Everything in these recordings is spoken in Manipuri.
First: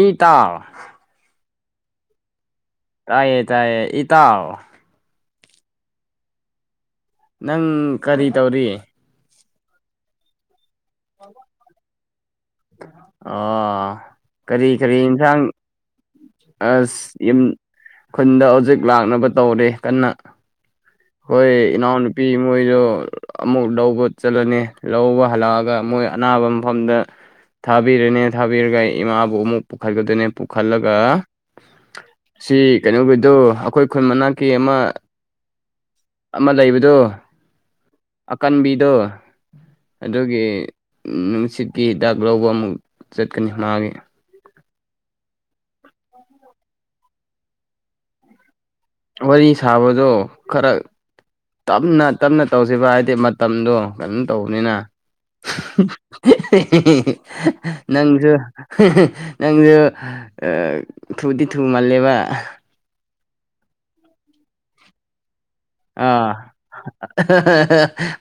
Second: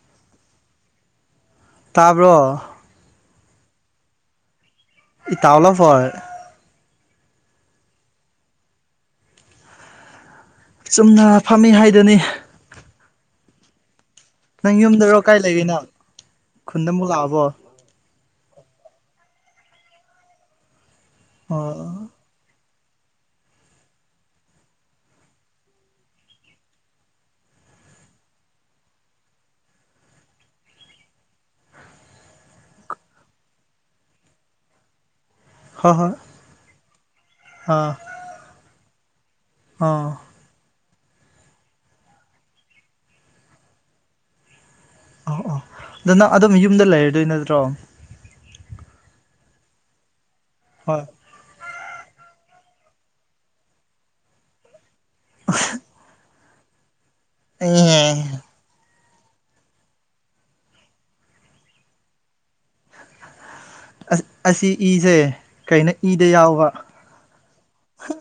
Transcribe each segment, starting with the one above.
ꯏ ꯇꯥꯎ ꯇꯥꯕ꯭ꯔꯣ ꯇꯥꯏꯌꯦ ꯇꯥꯏꯌꯦ ꯏꯇꯥꯎ ꯏꯇꯥꯎ ꯂꯐꯣꯏ ꯅꯪ ꯀꯔꯤ ꯇꯧꯔꯤ ꯆꯨꯝꯅ ꯐꯝꯃꯤ ꯍꯥꯏꯗꯨꯅꯤ ꯑꯣ ꯀꯔꯤ ꯅꯪ ꯀꯔꯤ ꯌꯨꯝꯗꯔꯣ ꯀꯥꯏ ꯏꯟꯁꯥꯡ ꯂꯩꯔꯤꯅꯣ ꯈꯨꯟꯗ ꯑꯁ ꯑꯃꯨꯛ ꯌꯨꯝ ꯂꯥꯛꯑꯕꯣ ꯈꯨꯟꯗ ꯍꯧꯖꯤꯛ ꯂꯥꯛꯅꯕ ꯇꯧꯔꯦ ꯀꯟꯅ ꯍꯣꯏ ꯏꯅꯥꯎ ꯑꯣ ꯅꯨꯄꯤ ꯃꯣꯏꯗꯣ ꯑꯃꯨꯛ ꯂꯧꯕ ꯆꯠꯂꯅꯤ ꯂꯧꯕ ꯍꯜꯂꯛꯑꯒ ꯃꯣꯏ ꯑꯅꯥꯕ ꯃꯐꯝꯗꯥ ꯊꯥꯕꯤꯔꯅꯦ ꯊꯥꯕꯤꯔꯒ ꯏꯃꯥꯕꯨ ꯑꯃꯨꯛ ꯄꯨꯈꯠꯀꯗꯣꯏꯅꯦ ꯄꯨꯈꯠꯂꯒ ꯁꯤ ꯀꯩꯅꯣꯒꯤꯗꯨ ꯑꯩꯈꯣꯏ ꯈꯨꯟ ꯃꯅꯥꯛꯀꯤ ꯑꯃ ꯍꯣꯏ ꯍꯣꯏ ꯑꯃ ꯂꯩꯕꯗꯣ ꯑꯥ ꯑꯀꯟꯕꯤꯗꯣ ꯑꯥ ꯑꯗꯨꯒꯤ ꯅꯨꯡꯁꯤꯠꯀꯤ ꯍꯤꯗꯥꯛ ꯂꯧꯕ ꯑꯃꯨꯛ ꯆꯠꯀꯅꯤ ꯃꯥꯒꯤ ꯑꯣ ꯑꯣ ꯑꯗꯨ ꯅꯪ ꯑꯗꯨꯝ ꯌꯨꯝꯗ ꯂꯩꯔꯗꯣꯏ ꯅꯠꯇ꯭ꯔꯣ ꯋꯥꯔꯤ ꯁꯥꯕꯗꯣ ꯈꯔ ꯍꯣꯏ ꯇꯞꯅ ꯇꯞꯅ ꯇꯧꯁꯤꯕ ꯍꯥꯏꯗꯤ ꯃꯇꯝꯗꯣ ꯀꯩꯅꯣꯝ ꯇꯧꯕꯅꯤꯅ ꯑꯦ ꯅꯪꯁꯨ [unintelligible] ꯅꯪꯁꯨ ꯊꯧꯗꯤ ꯊꯨꯃꯜꯂꯦꯕ ꯑꯁ ꯑꯁꯤ ꯏꯖꯦ ꯑꯥ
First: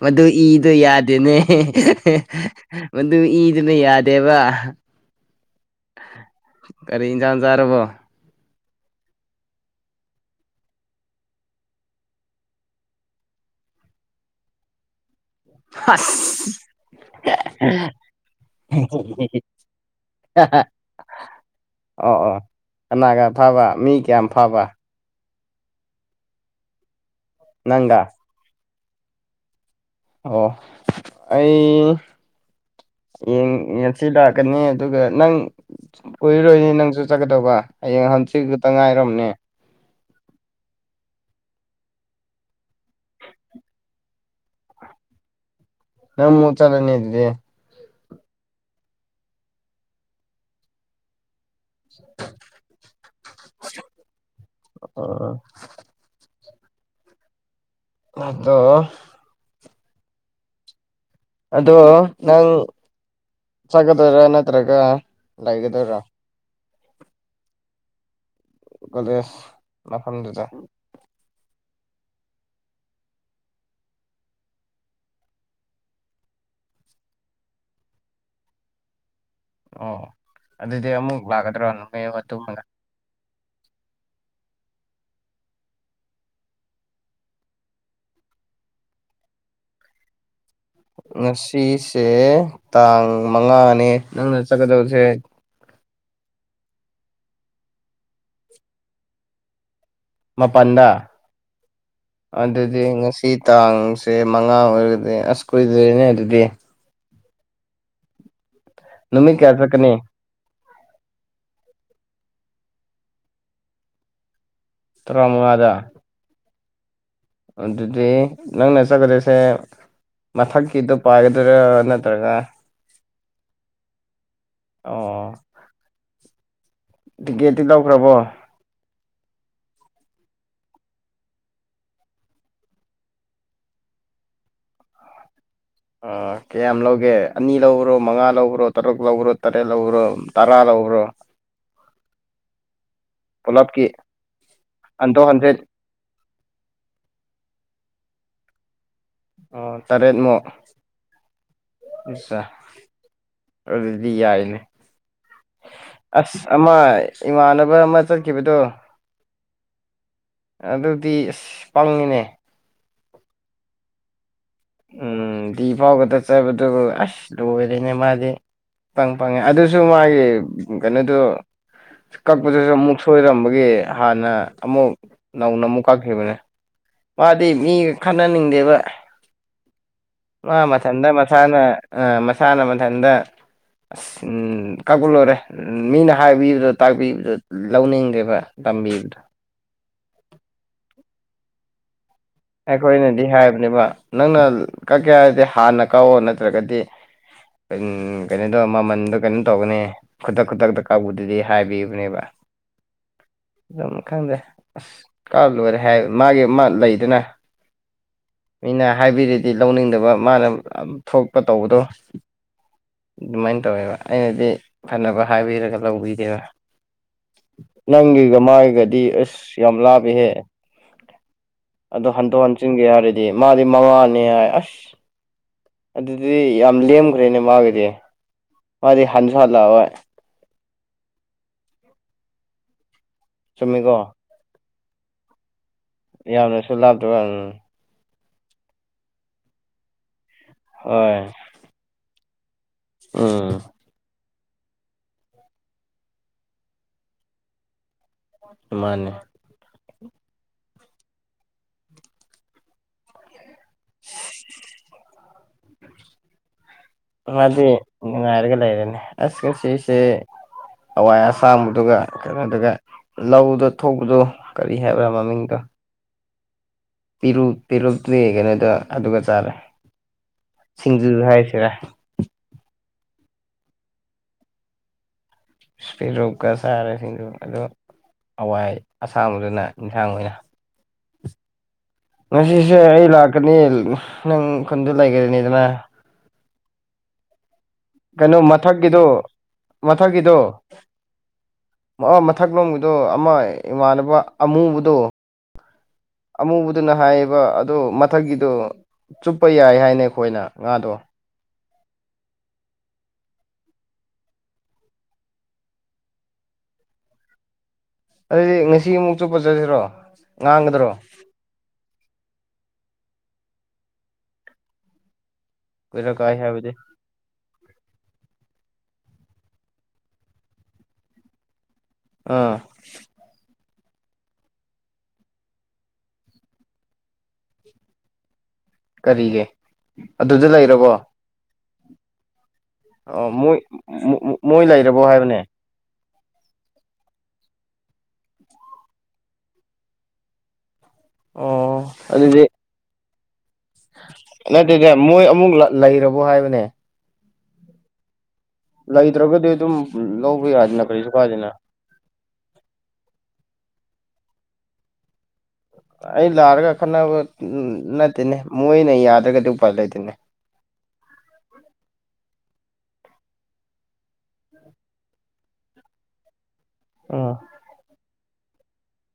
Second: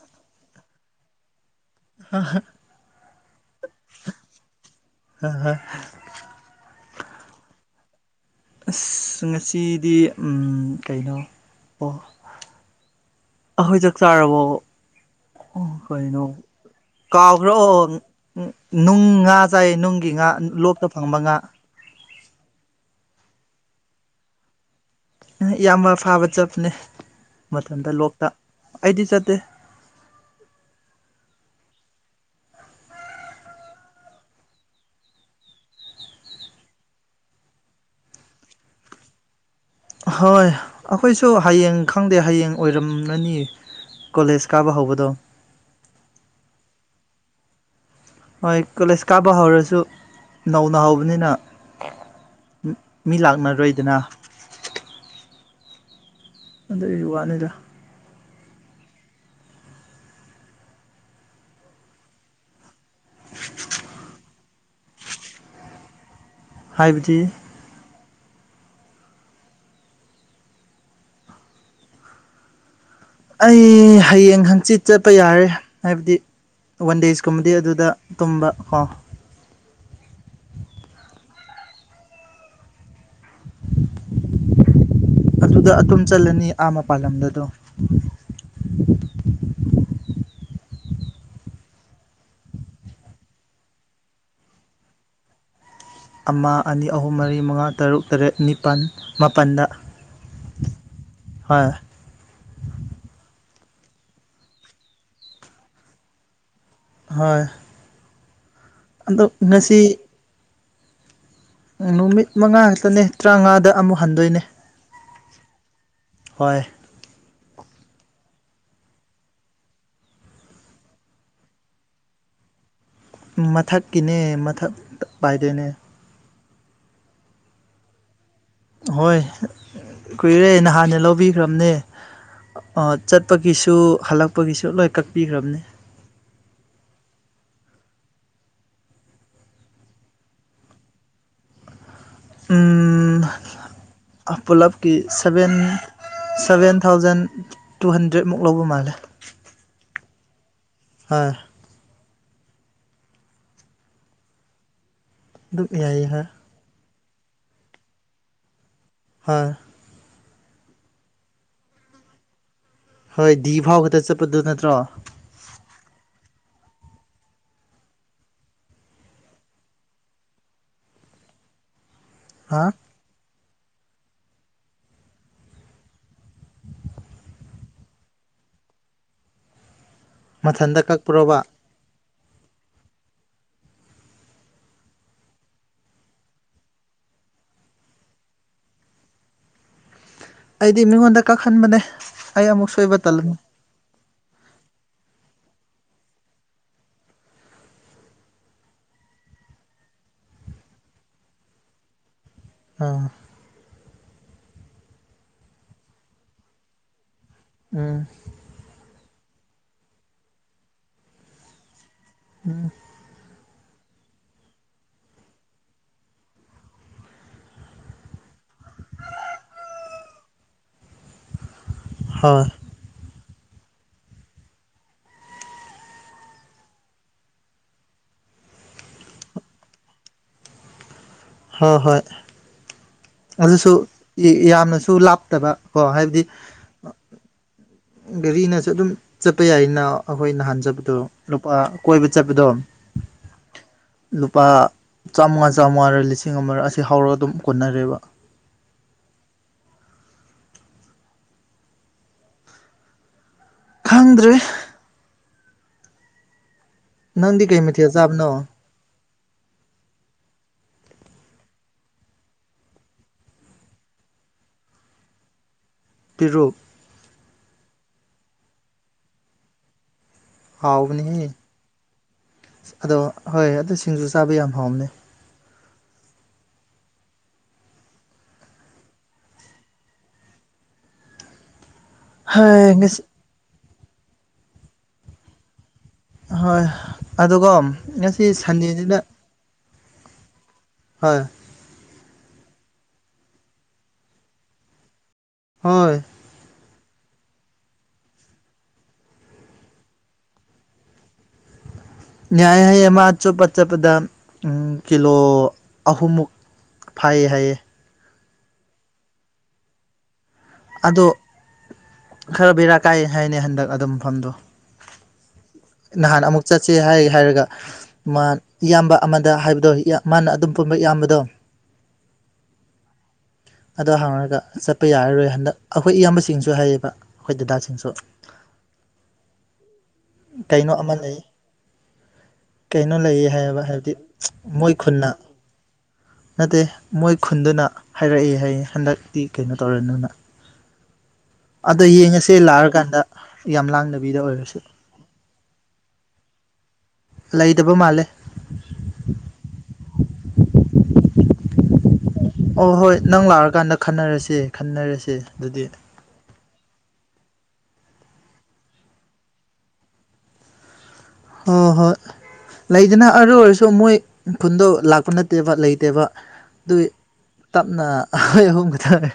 ꯃꯗꯨ ꯏꯗꯣ ꯌꯥꯗꯦꯅꯦ ꯃꯗꯨ ꯏꯗꯨꯅ ꯌꯥꯗꯦꯕ [unintelligible] ꯀꯔꯤ ꯏꯟꯖꯥꯡ ꯆꯥꯔꯕꯣ ꯑꯁ ꯉꯁꯤꯗꯤ ꯀꯩꯅꯣ ꯑꯣ ꯑꯩꯈꯣꯏ ꯆꯥꯛ ꯆꯥꯔꯕꯣ ꯀꯩꯅꯣ ꯑꯁ ꯀꯥꯎꯒ꯭ꯔꯣ ꯑꯣ ꯅꯨꯡ ꯉꯥ ꯆꯥꯏꯌꯦ ꯅꯨꯡꯒꯤ ꯉꯥ ꯂꯣꯛꯇ ꯐꯪꯕ ꯉꯥ ꯑꯣ ꯑꯣ ꯀꯅꯥꯒ ꯐꯕ ꯃꯤ ꯀꯌꯥꯝ ꯐꯕ ꯏꯌꯥꯝꯕ ꯐꯥꯕ ꯆꯠꯄꯅꯦ ꯃꯊꯟꯇꯥ ꯅꯪꯒ ꯂꯣꯛꯇ ꯑꯩꯗꯤ ꯆꯠꯇꯦ ꯑꯣ ꯑꯩ ꯎꯝ ꯉꯁꯤ ꯂꯥꯛꯀꯅꯤ ꯑꯗꯨꯒ ꯅꯪ ꯀꯨꯏꯔꯣꯏꯅꯤ ꯅꯪꯁꯨ ꯆꯠꯀꯗꯧꯕ ꯍꯌꯦꯡ ꯍꯪꯆꯤ ꯈꯛꯇ ꯉꯥꯏꯔꯝꯅꯤ ꯍꯣꯏ ꯑꯩꯈꯣꯏꯁꯨ ꯍꯌꯦꯡ ꯈꯪꯗꯦ ꯍꯌꯦꯡ ꯑꯣꯏꯔꯝꯂꯅꯤ ꯀꯣꯂꯦꯖ ꯀꯥꯕ ꯍꯧꯕꯗꯣ ꯅꯪ ꯃꯨꯛ ꯆꯠꯂꯥꯅꯤ ꯑꯗꯨꯗꯤ ꯍꯣꯏ ꯀꯣꯂꯦꯖ ꯀꯥꯕ ꯍꯧꯔꯁꯨ ꯅꯧꯅ ꯍꯧꯕꯅꯤꯅ ꯃꯤ ꯂꯥꯛꯅꯔꯣꯏꯗꯅ ꯑꯥ ꯑꯗꯨꯒꯤ ꯋꯥꯅꯤꯗ ꯑꯗꯣ ꯑꯗꯣ ꯅꯪ ꯆꯠꯀꯗꯣꯏꯔꯥ ꯅꯠꯇ꯭ꯔꯒ ꯂꯩꯒꯗꯣꯏꯔꯥ ꯍꯥꯏꯕꯗꯤ ꯀ‌ꯣꯂꯦꯖ ꯃꯐꯝꯗꯨꯗ ꯑꯩ ꯍꯌꯦꯡ ꯍꯪꯆꯤꯠ ꯆꯠꯄ ꯌꯥꯔꯦ ꯍꯥꯏꯕꯗꯤ ꯋꯥꯟ ꯗꯦꯖꯀꯨꯝꯕꯗꯤ ꯑꯗꯨꯗ ꯇꯨꯝꯕ ꯀꯣ ꯑꯣ ꯑꯗꯨꯗꯤ ꯑꯃꯨꯛ ꯂꯥꯛꯀꯗ꯭ꯔꯣ ꯅꯨꯃꯤꯠ ꯑꯃ ꯇꯨꯝꯃꯒ ꯑꯗꯨꯗ ꯑꯗꯨꯨꯝ ꯆꯠꯂꯅꯤ ꯑꯥ ꯃꯄꯥꯜꯂꯝꯗꯗꯣ ꯉꯁꯤꯁꯦ ꯇꯥꯡ ꯃꯉꯥꯅꯦ ꯅꯪꯅ ꯆꯠꯀꯗꯕꯁꯦ ꯑꯃ ꯑꯅꯤ ꯑꯍꯨꯝ ꯃꯔꯤ ꯃꯉꯥ ꯇꯔꯨꯛ ꯇꯔꯦꯠ ꯅꯤꯄꯥꯟ ꯃꯥꯄꯟꯗ ꯃꯄꯟꯗ ꯑꯗꯨꯗꯤ ꯉꯁꯤ ꯇꯥꯡꯁꯦ ꯃꯉꯥ ꯑꯣꯏꯔꯒꯗꯤ ꯑꯁ ꯀꯨꯏꯗꯔꯤꯅꯦ ꯑꯗꯨꯗꯤ ꯍꯣꯏ ꯑꯗꯣ ꯅꯨꯃꯤꯠ ꯀꯌꯥ ꯉꯁꯤ ꯆꯠꯀꯅꯤ ꯅꯨꯃꯤꯠ ꯃꯉꯥ ꯈꯛꯇꯅꯦ ꯇꯔꯥꯎꯉꯥꯗ ꯑꯃꯨꯛ ꯍꯟꯗꯣꯏꯅꯦ ꯇꯔꯃꯉꯥꯗ ꯍꯣꯏ ꯑꯗꯨꯗꯤ ꯅꯪꯅ ꯆꯠꯀꯗ‌ꯣꯏꯁꯦ ꯃꯊꯛꯀꯤꯗꯣ ꯄꯥꯏꯒꯗꯣꯏꯔꯥ ꯅꯠꯇ꯭ꯔꯒ ꯃꯊꯛꯀꯤꯅꯦ ꯃꯊꯛꯇ ꯑꯣ ꯄꯥꯏꯗꯣꯏꯅꯦ ꯇꯤꯛꯀꯦꯠꯇꯤ ꯂꯧꯈ꯭ꯔꯕꯣ ꯍꯣꯏ ꯀꯨꯏꯔꯦ ꯅꯍꯥꯟꯅ ꯂꯧꯕꯤꯈ꯭ꯔꯕꯅꯦ ꯆꯠꯄꯒꯤꯁꯨ ꯍꯜꯂꯛꯄꯒꯤꯁꯨ ꯂꯣꯏ ꯀꯛꯄꯤꯈ꯭ꯔꯕꯅꯤ ꯀꯌꯥꯝ ꯂꯧꯒꯦ ꯑꯅꯤ ꯂꯧꯕꯔꯣ ꯃꯉꯥ ꯂꯧꯕ꯭ꯔꯣ ꯇꯔꯨꯛ ꯂꯧꯕ꯭ꯔꯣ ꯇꯔꯦꯠ ꯂꯧꯕ꯭ꯔꯣ ꯇꯔꯥ ꯂꯧꯕ꯭ꯔꯣ ꯎꯝ ꯄꯨꯂꯞꯀꯤ ꯄꯨꯂꯞꯀꯤ ꯑꯟꯗꯣ seven hundred seven thousand two ꯍꯟꯗ꯭ꯔꯦꯠꯃꯨꯛ ꯂꯧꯕ ꯃꯥꯜꯂꯦ ꯑꯣ ꯇꯔꯦꯠꯃꯨꯛ ꯍꯣꯏ ꯑꯆꯥꯥ ꯑꯗꯨꯗꯤ ꯌꯥꯏꯅꯦ ꯑꯗꯨꯝ ꯌꯥꯏꯌꯦ ꯍꯥ ꯑꯁ ꯑꯃ ꯏꯃꯥꯟꯅꯕ ꯑꯃ ꯆꯠꯈꯤꯕꯗꯣ ꯍ ꯑꯗꯨꯗꯤ ꯑꯁ ꯄꯪꯉꯤꯅꯦ ꯍꯣꯏ ꯗꯤ ꯐꯥꯎ ꯈꯛꯇ ꯆꯠꯄꯗꯨ ꯅꯠꯇ꯭ꯔꯣ ꯎꯝ ꯗꯤ ꯐꯥꯎ ꯈꯛꯇ ꯆꯠꯄꯗꯨ ꯑꯁ ꯂꯣꯏꯔꯦꯅꯦ ꯃꯥꯗꯤ ꯏꯄꯪ ꯄꯪꯉꯦ ꯑꯗꯨꯁꯨ ꯃꯥꯏꯒꯤ ꯀꯩꯅꯣꯗꯨ ꯍꯥ ꯀꯛꯄꯗꯨꯁꯨ ꯑꯃꯨꯛ ꯁꯣꯏꯔꯝꯕꯒꯤ ꯍꯥꯟꯅ ꯑꯃꯨꯛ ꯅꯧꯅ ꯑꯃꯨꯛ ꯀꯛꯈꯤꯕꯅꯦ ꯃꯥꯗꯤ ꯃꯤꯒ ꯈꯟꯅꯅꯤꯡꯗꯦꯕ ꯃꯥ ꯃꯊꯟꯇ ꯃꯁꯥꯅ ꯑꯥ ꯃꯁꯥꯅ ꯃꯊꯟꯇ ꯑꯁ ꯎꯝ ꯀꯛꯄ ꯂꯣꯏꯔꯦ ꯃꯤꯅ ꯍꯥꯏꯕꯤꯕꯗꯣ ꯇꯥꯛꯄꯤꯕꯗꯣ ꯂꯧꯅꯤꯡꯗꯦꯕ ꯇꯝꯕꯤꯕꯗꯣ ꯑꯩꯗꯤ ꯃꯤꯉꯣꯟꯗ ꯀꯛꯍꯟꯕꯅꯦ ꯑꯩ ꯑꯃꯨꯛ ꯁꯣꯏꯕ ꯑꯩꯈꯣꯏꯅꯗꯤ ꯇꯜꯂꯅꯤ ꯍꯥꯏꯕꯅꯦꯕ ꯅꯪꯅ ꯀꯛꯀꯦ ꯍꯥꯏꯗꯤ ꯍꯥꯟꯅ ꯀꯛꯑꯣ ꯅꯠꯇ꯭ꯔꯒꯗꯤ ꯀꯩꯟ ꯀꯩꯅꯣꯗꯣ ꯃꯃꯟꯗꯣ ꯀꯩꯅꯣ ꯇꯧꯒꯅꯤ ꯈꯨꯗꯛ ꯈꯨꯗꯛꯇ ꯀꯛꯄꯗꯨꯗꯤ ꯍꯥꯏꯕꯤꯕꯅꯦꯕ ꯑꯥ ꯑꯗꯨꯝ ꯈꯪꯗꯦ ꯑꯁ ꯀꯥꯛꯑ ꯂꯣꯏꯔꯦ ꯍꯥꯏ ꯃꯥꯒꯤ ꯑꯃꯥ ꯂꯩꯗꯅ ꯎꯝ ꯃꯤꯅ ꯍꯥꯏꯕꯤꯔꯗꯤ ꯂꯧꯅꯤꯡꯗꯕ ꯃꯥꯅ ꯊꯣꯛꯄ ꯇꯧꯕꯗꯣ ꯎꯝ ꯑꯗꯨꯃꯥꯏꯅ ꯇꯧꯋꯦꯕ ꯑꯩꯅꯗꯤ ꯐꯅꯕ ꯍꯥꯏꯕꯤꯔꯒ ꯂꯧꯕꯤꯗꯦꯕ ꯅꯪꯒꯤꯒ ꯃꯥꯒꯤꯒꯗꯤ ꯑꯁ ꯌꯥꯝ ꯂꯥꯞꯄꯤꯍꯦ ꯑꯗꯣ ꯍꯟꯗꯣꯛ ꯍꯣꯏ ꯍꯟꯆꯤꯟꯒꯦ ꯍꯥꯏꯔꯗꯤ ꯃꯥꯗꯤ ꯃꯉꯥꯅꯤ ꯍꯥꯏ ꯑꯁ ꯑꯗꯨꯗꯤ ꯌꯥꯝ ꯂꯦꯝꯈ꯭ꯔꯦꯅꯦ ꯃꯥꯒꯤꯗꯤ ꯃꯥꯗꯤ ꯍꯟꯁꯨ ꯍꯜꯂꯛꯑꯔꯣꯏ ꯍꯣ ꯍꯣꯏ ꯑꯗꯨꯁꯨ ꯆꯨꯝꯃꯤꯀꯣ ꯌꯥꯝꯅꯁꯨ ꯂꯥꯞꯇꯕ ꯀꯣ ꯍꯥꯏꯕꯗꯤ ꯌꯥꯝꯅꯁꯨ ꯂꯥꯞꯇꯕ ꯎꯝ ꯒꯥꯔꯤꯅꯁꯨ ꯑꯗꯨꯝ ꯆꯠꯄ ꯌꯥꯏꯅ ꯑꯩꯈꯣꯏ ꯅꯍꯥꯟ ꯆꯠꯄꯗꯣ ꯍꯣꯏ ꯂꯨꯄꯥ ꯀꯣꯏꯕ ꯆꯠꯄꯗꯣ ꯎꯝ ꯂꯨꯄꯥ ꯆꯥꯝꯃꯉꯥ ꯆꯥꯝꯃꯉꯥꯔ ꯂꯤꯁꯤꯡ ꯑꯃꯔ ꯑꯁꯤ ꯍꯧꯔ ꯑꯗꯨꯝ ꯀꯣꯟꯅꯔꯦꯕ ꯃꯥꯅꯦ ꯈꯪꯗ꯭ꯔꯦ ꯅꯪꯗꯤ ꯀꯩ ꯉꯥꯗꯨ ꯃꯊꯦꯜ ꯆꯥꯕꯅꯣ ꯉꯥꯏꯔꯒ ꯂꯩꯔꯅꯤ ꯑꯁ ꯉꯥꯁꯤꯁꯦ ꯍꯥꯋꯥꯏ ꯑꯁꯥꯡꯕꯤꯗꯨꯒꯥ ꯀꯩꯅꯣꯗꯨꯒ ꯂꯧꯗ ꯊꯣꯛꯄꯗꯣ ꯀꯔꯤ ꯍꯥꯏꯕ꯭ꯔꯥ ꯃꯃꯤꯡꯗꯣ ꯄꯤꯔꯨꯛ ꯄꯤꯔꯨꯛ ꯄꯤꯔꯨꯛꯇꯤ ꯀꯩꯅꯣꯗ ꯑꯗꯨꯒ ꯆꯥꯔꯦ ꯁꯤꯡꯖꯨ ꯍꯥꯎꯕꯅꯤꯍꯦ ꯍꯥꯏꯁꯤꯔꯥ ꯑꯗꯣ ꯍꯣꯏ ꯑꯗꯨ ꯁꯤꯡꯖꯨ ꯆꯥꯕ ꯌꯥꯝ ꯍꯥꯎꯕꯅꯦ ꯏꯁ ꯄꯤꯔꯨꯛꯀ ꯆꯔꯦ ꯁꯤꯡꯖꯨ ꯑꯗꯨꯒ ꯍꯋꯥꯏ ꯑꯁꯥꯡꯕꯗꯨꯅ ꯏꯟꯁꯥꯡ ꯑꯣꯏꯅ ꯍꯣꯏ ꯉꯁꯤꯁꯦ ꯉꯁꯤ ꯑꯩ ꯂꯥꯛꯀꯅꯤ ꯅꯪ ꯈꯨꯟꯗ ꯂꯩꯒꯗꯅꯤꯗꯅ ꯍꯣꯏ ꯑꯗꯨꯒꯣꯝ ꯀꯩꯅꯣ ꯃꯊꯛꯀꯤꯗꯣ ꯃꯊꯛꯀꯤꯗꯣ ꯍꯣꯏ ꯃꯊꯛ ꯂꯣꯝꯒꯤꯗꯣ ꯑꯃ ꯏꯃꯥꯟꯅꯕ ꯑꯃꯨꯕꯗꯣ ꯍꯣꯏ ꯑꯃꯨꯕꯗꯨꯅ ꯍꯥꯏꯌꯦꯕ ꯑꯗꯨ ꯃꯊꯛꯀꯤꯗꯣ ꯆꯨꯞꯄ ꯌꯥꯏ ꯍꯥꯏꯅꯦ ꯈꯣꯏꯅ ꯉꯥꯗꯣ ꯌꯥꯏ ꯍꯥꯏꯌꯦ ꯃꯥ ꯆꯨꯄ ꯆꯠꯄꯗ ꯎꯝ ꯀꯤꯂꯣ ꯑꯍꯨꯝꯃꯨꯛ ꯐꯥꯏꯌꯦ ꯍꯥꯏꯌꯦ ꯑꯗꯨꯗꯤ ꯉꯁꯤ ꯑꯃꯨꯛ ꯆꯨꯞꯄꯥ ꯆꯠꯁꯤꯔꯣ ꯉꯥꯡꯒ ꯑꯗꯣ ꯈꯔ ꯕꯦꯔꯥ ꯀꯥꯏ ꯍꯥꯏꯅꯦ ꯍꯟꯗꯛ ꯑꯗꯨ ꯃꯐꯝꯗꯣ ꯅꯍꯥꯟ ꯀꯣꯏꯔꯛꯀꯥꯏ ꯑꯃꯨꯛ ꯍꯥꯏꯕꯗꯤ ꯆꯠꯁꯦ ꯍꯥꯏ ꯍꯥꯏꯔꯒ ꯃꯥ ꯏꯌꯥꯝꯕ ꯑꯃꯗ ꯍꯥꯏꯕꯗꯣ ꯃꯥꯅ ꯑꯗꯨꯝ ꯄꯨꯟꯕ ꯏꯌꯥꯝꯕꯗꯣ ꯑꯥ ꯑꯗꯣ ꯍꯪꯉꯒ ꯆꯠꯄ ꯌꯥꯔꯔꯣꯏ ꯍꯟꯗꯛ ꯑꯩꯈꯣꯏ ꯏꯌꯥꯝꯕꯁꯤꯡꯁꯨ ꯍꯥꯏꯌꯦꯕ ꯑꯩꯈꯣꯏ ꯗꯗꯥꯁꯤꯡꯁꯨ ꯀꯔꯤꯒꯤ ꯑꯗꯨꯗ ꯀꯩꯅꯣ ꯂꯩꯔꯕꯣ ꯑꯃ ꯂꯩ ꯀꯩꯅꯣ ꯑꯣ ꯂꯩꯌꯦ ꯃꯣꯏ ꯍꯥꯏꯕ ꯍꯥꯏꯕꯗꯤ ꯃꯣꯏ ꯂꯩꯔꯕꯣ ꯈꯨꯟꯅ ꯍꯥꯏꯕꯅꯦ ꯅꯠꯇꯦ ꯃꯣꯏ ꯈꯨꯟꯗꯨꯅ ꯍꯥꯏꯔꯛꯏ ꯍꯥꯏꯌꯦ ꯍꯟꯗꯛꯇꯤ ꯀꯩꯅꯣ ꯇꯧꯔꯅꯨꯅ ꯑꯗꯣ ꯌꯦꯡꯉꯁꯦ ꯑꯗꯨꯗꯤ ꯂꯥꯛꯑꯀꯥꯟꯗ ꯌꯥꯝ ꯂꯥꯡ ꯅꯠꯇꯦꯗ ꯃꯣꯏ ꯑꯃꯨꯛ ꯂꯩꯔꯕꯣ ꯍꯥꯏꯕꯅꯦ ꯂꯩꯇꯕ ꯃꯥꯜꯂꯦ ꯂꯩꯇ꯭ꯔꯒꯗꯤ ꯑꯗꯨꯝ ꯂꯧꯕ ꯌꯥꯅꯤꯅ ꯀꯔꯤꯁꯨ ꯀꯥꯏꯗꯦꯅ ꯑꯣ ꯍꯣꯏ ꯅꯪ ꯂꯥꯛꯑꯀꯥꯟꯗ ꯈꯟꯅꯔꯁꯦ ꯈꯟꯅꯔꯁꯦ ꯑꯗꯨꯗꯤ ꯑꯩ ꯂꯥꯛꯔꯒ ꯈꯠꯅꯕ ꯅꯠꯇꯦꯅꯦ ꯃꯣꯏꯅ ꯌꯥꯗ꯭ꯔꯒꯗꯤ ꯎꯄꯥꯏ ꯂꯩꯇꯦꯅꯦ ꯍꯣ ꯍꯣꯏ ꯂꯩꯗꯅ ꯑꯔꯨ ꯑꯣꯏꯔꯁꯨ ꯃꯣꯏ ꯈꯨꯟꯗꯣ ꯂꯥꯛꯄ ꯅꯠꯇꯦꯕ ꯂꯩꯇꯦꯕ ꯗꯨꯏ ꯑꯥ ꯇꯞꯅ ꯑꯈꯣꯏ ꯑꯍꯨꯝ ꯈꯛꯇꯪ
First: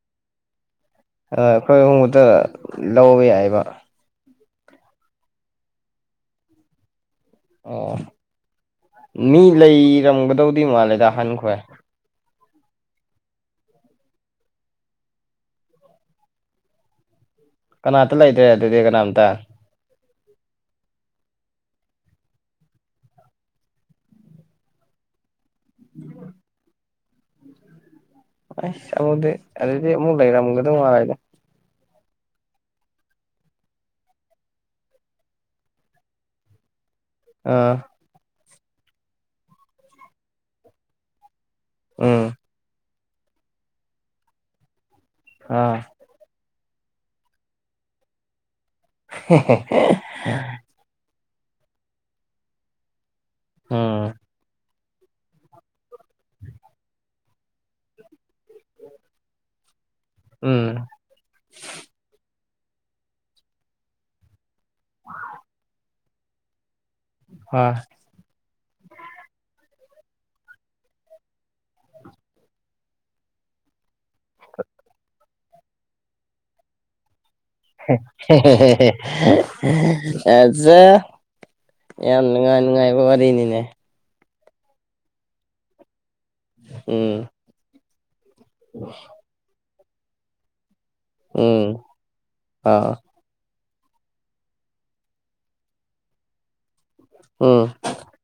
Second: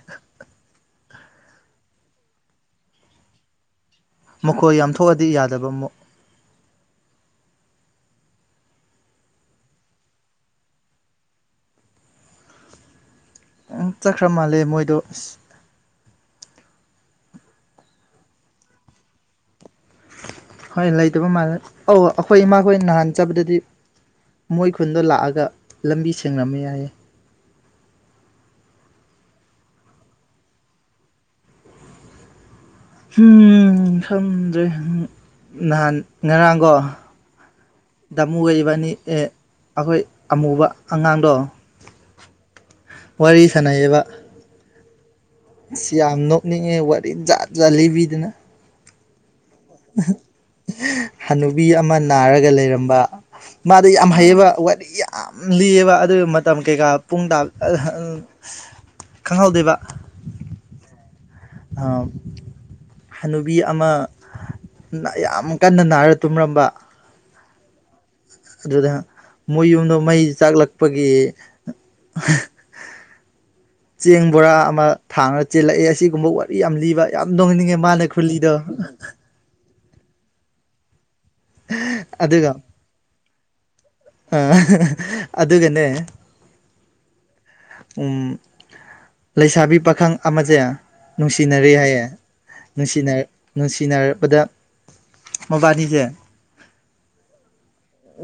ꯑꯥ ꯑꯈꯣꯏ ꯑꯍꯨꯝ ꯈꯇꯥ ꯂꯧꯕ ꯌꯥꯏꯕ ꯃꯈꯣꯏ ꯌꯥꯝ ꯊꯣꯛ ꯑꯗꯤ ꯌꯥꯗꯕ ꯑꯃꯨꯛ ꯃꯤ ꯂꯩꯔꯝꯒꯗꯧꯗꯤ ꯃꯥꯜꯂꯦꯗ ꯍꯟꯈꯣꯏ ꯆꯠꯈ꯭ꯔ ꯃꯥꯜꯂꯦ ꯃꯣꯏꯗꯣ ꯑꯁ ꯀꯅꯥꯝꯇ ꯂꯩꯇ꯭ꯔꯦ ꯑꯗꯨꯗꯤ ꯀꯅꯥꯝꯇ ꯍꯣꯏ ꯂꯩꯇꯕ ꯃꯥꯜꯂꯦ ꯑꯧ ꯑꯩꯈꯣꯏ ꯏꯃꯥꯈꯣꯏ ꯅꯍꯥꯟ ꯆꯠꯕꯗꯗꯤ ꯃꯣꯏ ꯈꯨꯟꯗ ꯂꯥꯛꯑꯒ ꯂꯝꯕꯤ ꯁꯦꯡꯂꯝꯃꯦ ꯍꯥꯏ ꯑꯁ ꯑꯃꯨꯗꯤ ꯑꯗꯨꯗꯤ ꯑꯃꯨꯛ ꯂꯩꯔꯝꯒꯗꯧ ꯃꯥꯗ ꯎꯝ ꯈꯪꯗ꯭ꯔꯦ ꯅꯍꯥꯟ ꯉꯔꯥꯡꯀꯣ ꯑꯥ ꯗꯃꯨꯒ ꯑꯅꯤꯖꯦ ꯑꯩꯈꯣꯏ ꯑꯃꯨꯕ ꯑꯉꯥꯡꯗꯣ ꯎꯝ ꯋꯥꯔꯤ ꯁꯥꯟꯅꯩꯌꯦꯕ ꯑꯥ ꯌꯥꯝ ꯅꯣꯛꯅꯤꯡꯉꯦ ꯋꯥꯔꯤ ꯖꯥꯠ ꯖꯥꯠ ꯂꯤꯕꯤꯗꯅ [unintelligible] ꯍꯅꯨꯕꯤ ꯑꯃ ꯅꯥꯔꯒ ꯂꯩꯔꯝꯕ ꯃꯥꯗ ꯎꯝ ꯌꯥꯝ ꯍꯩꯌꯦꯕ ꯋꯥꯔꯤ ꯌꯥꯝ ꯂꯤꯑꯕ ꯑꯗꯨꯒꯤ ꯃꯇꯝ ꯀꯩꯀꯥ ꯄꯨꯡꯇ ꯈꯪꯍꯧꯗꯦꯕ ꯎꯝ ꯑꯥ ꯍꯅꯨꯕꯤ ꯑꯃ ꯌꯥꯝ ꯀꯟꯅ ꯅꯥꯔ ꯇꯨꯝꯔꯝꯕ [unintelligible] ꯑꯗꯨꯗ ꯃꯣꯏ ꯌꯨꯝꯗ ꯃꯩ ꯆꯥꯛꯂꯛꯄꯒꯤ [unintelligible] ꯆꯦꯡ ꯕꯣꯔꯥ ꯑꯃ ꯊꯥꯡꯅ ꯆꯦꯜꯂꯛꯑꯦ ꯑꯁꯤꯒꯨꯝꯕ ꯋꯥꯔꯤ ꯌꯥꯝ ꯂꯤꯕ ꯌꯥꯝ ꯅꯣꯡꯅꯤꯡꯉꯦ ꯃꯥꯅ ꯈꯨꯔꯂꯤꯗꯣ ꯑꯖꯥ ꯌꯥꯝ ꯑꯗꯨꯒ ꯅꯨꯡꯉꯥꯏ ꯅꯨꯡꯉꯥꯏꯕ ꯋꯥꯔꯤꯅꯤꯅꯦ ꯑꯗꯨꯒꯅꯦ ꯎꯝ ꯎꯝ ꯂꯩꯁꯥꯕꯤ ꯄꯥꯈꯪ ꯑꯃꯁꯦ ꯅꯨꯡꯁꯤꯅꯔꯦ ꯎꯝ ꯍꯥꯏꯌꯦ ꯑꯥ ꯅꯨꯡꯁꯤꯅꯔ ꯅꯨꯡꯁꯤꯅꯔꯛꯄꯗ ꯃꯕꯥꯅꯤꯁꯦ ꯎꯝ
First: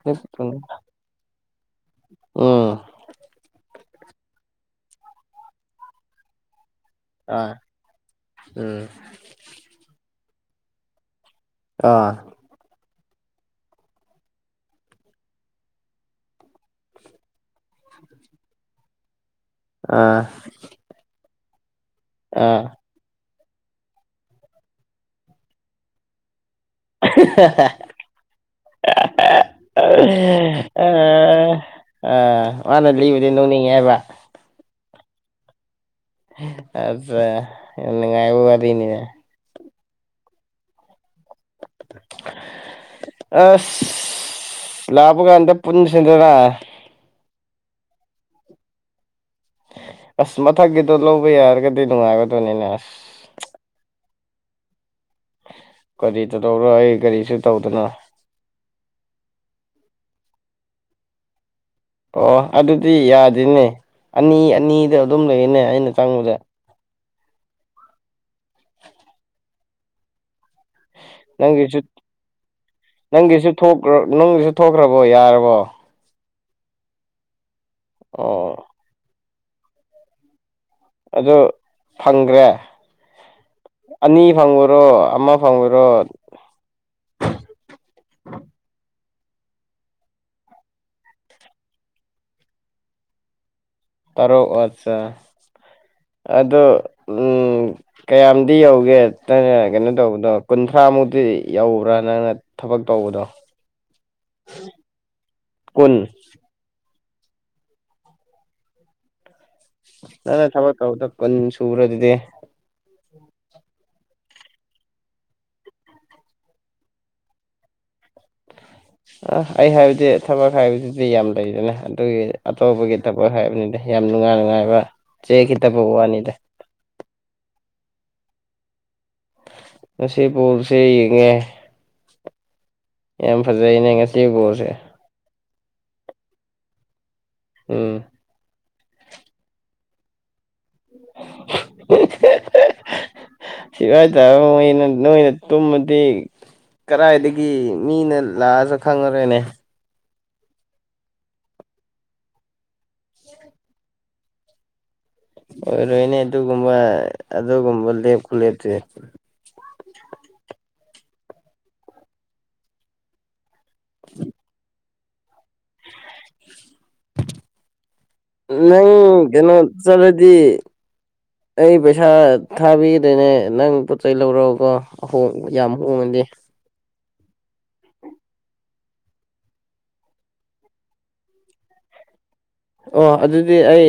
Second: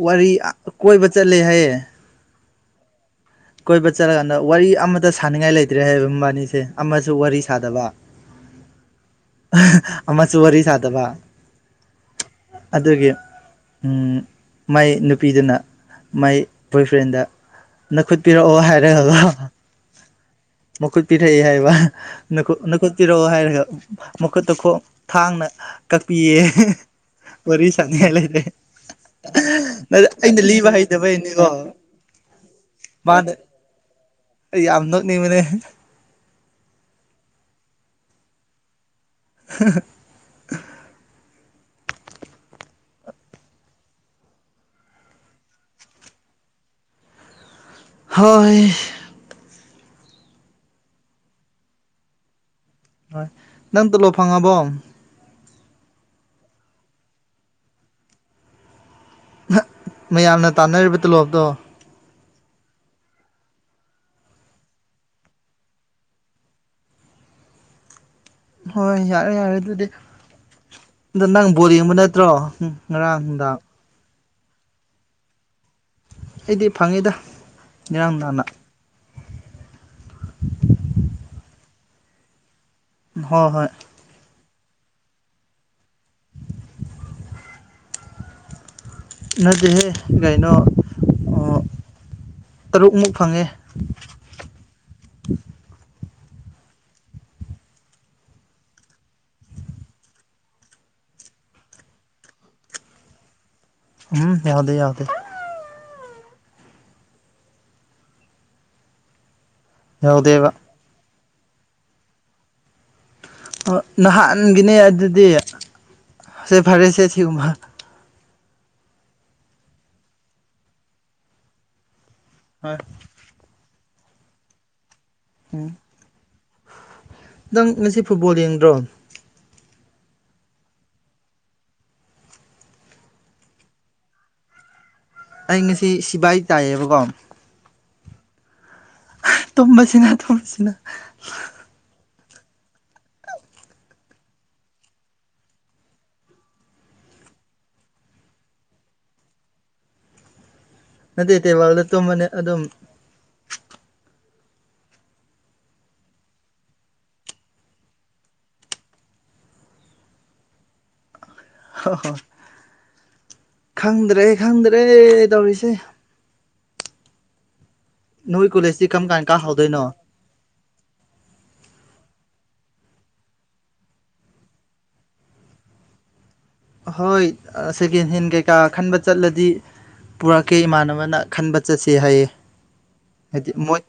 ꯋꯥꯔꯤ ꯀꯣꯏꯕ ꯆꯠꯂꯦ ꯍꯥꯏꯌꯦ ꯎꯝ ꯀꯣꯏꯕ ꯆꯠꯔꯀꯥꯟꯗ ꯋꯥꯔꯤ ꯑꯃꯗ ꯁꯥꯅꯤꯡꯉꯥꯏ ꯂꯩꯇ꯭ꯔꯦ ꯍꯥꯏꯕ ꯃꯕꯥꯅꯤꯁꯦ ꯑꯃꯁꯨ ꯋꯥꯔꯤ ꯑꯥ ꯁꯥꯗꯕ ꯎꯝ ꯑꯃꯁꯨ ꯋꯥꯔꯤ ꯁꯥꯗꯕ ꯑꯥ ꯑꯗꯨꯒꯤ ꯃꯥꯏ ꯅꯨꯄꯤꯗꯨꯅ ꯃꯥꯏ ꯕꯣꯏꯐ꯭ꯔꯦꯟꯗ ꯅꯈꯨꯠ ꯄꯤꯔꯛꯑꯣ ꯍꯥꯏꯔꯒ ꯀꯣ ꯑꯥ ꯃꯈꯨꯠ ꯄꯤꯔꯛꯏ ꯍꯥꯏꯕ ꯑꯥ ꯅꯈꯨꯠ ꯄꯤꯔꯛꯑꯣ ꯍꯥꯏꯔꯒ ꯃꯈꯨꯠꯇ ꯈꯣꯡ ꯊꯥꯡꯅ ꯀꯛꯄꯤꯌꯦ ꯋꯔꯤ ꯁꯥꯅꯤꯡꯉꯥꯏ ꯂꯩꯇꯦ ꯑ [unintelligible] ꯑꯩꯅ ꯂꯤꯕ ꯍꯩꯇꯕꯩꯅꯤꯀꯣ [unintelligible] ꯃꯥꯅ ꯂꯤꯕꯗꯤ ꯅꯣꯛꯅꯤꯡꯉꯦ ꯍꯥꯏꯕ ꯑꯩ ꯌꯥꯝ ꯅꯣꯅꯤꯡꯕꯅꯦ ꯑꯠꯆꯥ ꯅꯨꯡꯉꯥꯏꯕ ꯋꯥꯔꯤꯅꯤꯅꯦ ꯍꯥ [unintelligible] ꯑ ꯂꯥꯛꯄ ꯀꯥꯟꯗ ꯄꯨꯟꯁꯤꯗꯅ ꯍꯣꯏ ꯑꯁ ꯃꯊꯛꯀꯤꯗꯣ ꯂꯧꯕ ꯌꯥꯔꯒꯗꯤ ꯅꯨꯡꯉꯥꯏꯒꯗꯣꯏꯅꯤꯅꯦ ꯑꯁ ꯍ ꯅꯪ ꯇꯂꯣ ꯐꯉꯕꯣ ꯀꯔꯤ ꯇꯗꯧꯔꯣ ꯑꯩ ꯒꯥꯔꯤꯁꯨ ꯇꯧꯗꯅ ꯃꯌꯥꯝꯅ ꯇꯥꯟꯅꯔꯤꯕ ꯇꯣꯂꯣꯞꯇꯣ ꯑꯣ ꯑꯗꯨꯗꯤ ꯌꯥꯗꯦꯅꯦ ꯑꯅꯤ ꯑꯅꯤꯗ ꯑꯗꯨꯝ ꯂꯩꯅꯦ ꯑꯩꯅ ꯆꯪꯕꯗ ꯍꯣꯏ ꯌꯥꯔꯦ ꯌꯥꯔꯦ ꯑꯗꯨꯗꯤ ꯑꯗ ꯅꯪ ꯕꯣ ꯅꯪꯒꯤꯁꯨ ꯌꯦꯡꯕ ꯅꯠꯇ꯭ꯔꯣ ꯉꯔꯥꯡꯗ ꯅꯨꯡꯒꯤꯁꯨ ꯊꯣꯛꯈ꯭ꯔꯕꯣ ꯌꯥꯔꯕꯣ ꯑꯩꯗꯤ ꯐꯪꯉꯤꯗ ꯏꯔꯥꯡ ꯅꯥꯟꯅ ꯑꯣ ꯑꯗꯨ ꯐꯪꯈ꯭ꯔꯦ ꯍꯣꯏ ꯍꯣꯏ ꯑꯅꯤ ꯐꯪꯕꯨꯔꯣ ꯑꯃ ꯐꯪꯕꯨꯔꯣ ꯅꯗꯤꯍꯦ ꯀꯩꯅꯣ ꯇꯔꯨꯛꯃꯨꯛ ꯐꯪꯉꯦ ꯇꯔꯛ ꯑꯠꯆꯥꯆꯥ ꯑꯗꯣ ꯎꯝ ꯀꯌꯥꯝꯗꯤ ꯌꯧꯒꯦ ꯅꯪꯅ ꯀꯩꯅꯣ ꯇꯧꯕꯗꯣ ꯀꯨꯟꯊ꯭ꯔꯥꯃꯨꯛꯇꯤ ꯌꯧꯕ꯭ꯔꯥ ꯅꯪꯅ ꯊꯕꯛ ꯇꯧꯕꯗꯣ ꯎꯝ ꯌꯥꯎꯗꯦ ꯌꯥꯎꯗꯦ ꯀꯨꯟ ꯅꯪ ꯌꯥꯎꯗꯦꯕ ꯅ ꯊꯕꯛ ꯇꯧꯕꯗ ꯀꯟ ꯁꯨꯔꯗꯤꯗꯤ ꯅꯍꯥꯟꯒꯤꯅꯦ ꯑꯗꯨꯗꯤ ꯁꯦ ꯐꯔꯦꯁꯦ ꯁꯤꯒꯨꯝꯕ ꯑ ꯑꯩ ꯍꯥꯏꯕꯗꯤ ꯊꯕꯛ ꯍꯥꯏꯕꯗꯨꯗꯤ ꯌꯥꯝ ꯂꯩꯗꯅ ꯑꯗꯨꯒꯤ ꯍꯣꯏ ꯑꯇꯣꯞꯄꯒꯤ ꯊꯕꯛ ꯍꯣꯏ ꯍꯥꯏꯕꯅꯤꯗ ꯌꯥꯝ ꯅꯨꯡꯉꯥꯏ ꯅꯨꯡꯉꯥꯏꯕ ꯎꯝ ꯆꯦꯈꯤꯗꯕ ꯋꯥꯅꯤꯗ ꯅꯪ ꯉꯁꯤ ꯐꯨꯠꯕꯣꯜ ꯌꯦꯡꯗ꯭ꯔꯣ ꯉ ꯄꯣꯜꯁꯦ ꯌꯦꯡꯉꯦ ꯌꯥꯝ ꯐꯖꯩꯅꯦ ꯉꯁꯤ ꯕꯁꯦ ꯑꯩ ꯉꯁꯤ ꯁꯤꯕꯥꯏ ꯇꯥꯏꯌꯦꯕꯀꯣ ꯎꯝ ꯇꯨꯝꯕꯁꯤꯅ ꯇꯨꯝꯕꯁꯤꯅ [unintelligible] ꯁꯤꯒꯏꯇꯥꯔ ꯃꯣꯏꯅ ꯅꯣꯏꯅ ꯇꯨꯝꯃꯗꯤ ꯀꯗꯥꯏꯗꯒꯤ ꯃꯤꯅ ꯂꯥꯛꯑꯁꯨ ꯈꯪꯉꯔꯣꯏꯅꯦ ꯅꯠꯇꯦ ꯇꯦꯕꯥꯜꯗ ꯇꯨꯝꯕꯅꯦ ꯑꯗꯨꯝ ꯑꯣꯏꯔꯣꯍꯤꯅꯦ ꯑꯗꯨꯒꯨꯝꯕ ꯑꯗꯨꯒꯨꯝꯕ ꯗꯦꯞ ꯈꯂꯦꯦ ꯍꯣꯏ ꯍꯣꯏ ꯈꯪꯗ꯭ꯔꯦ ꯈꯪꯗ꯭ꯔꯦ ꯇꯧꯔꯤꯁꯦ ꯅꯣꯏ ꯀꯣꯂꯦꯖꯇꯤ ꯅꯪ ꯀꯔꯝ ꯀꯥꯟ ꯀꯥ ꯀꯩꯅꯣ ꯍꯧꯗꯣꯏꯅꯣ ꯆꯠꯂꯗꯤ ꯑꯩ ꯄꯩꯁꯥ ꯊꯥꯕꯤꯗꯣꯏꯅꯦ ꯅꯪ ꯄꯣꯠ ꯆꯩ ꯂꯧꯔꯛꯎꯀꯣ ꯑꯍꯣ ꯌꯥꯝ ꯍꯣꯡꯃꯗꯦ ꯍꯣꯏ ꯁꯦꯀꯦꯟ ꯍꯦꯟ ꯀꯩꯀꯥ ꯈꯟꯕ ꯆꯠꯂꯗꯤ ꯄꯨꯔꯛꯀꯦ ꯏꯃꯥꯟꯅꯕꯅ ꯈꯟꯕ ꯆꯠꯁꯤ ꯍꯥꯏꯌꯦ ꯑꯣ ꯍꯥꯏꯗꯤ ꯑꯗꯨꯗꯤ ꯃꯣꯏ ꯑꯩ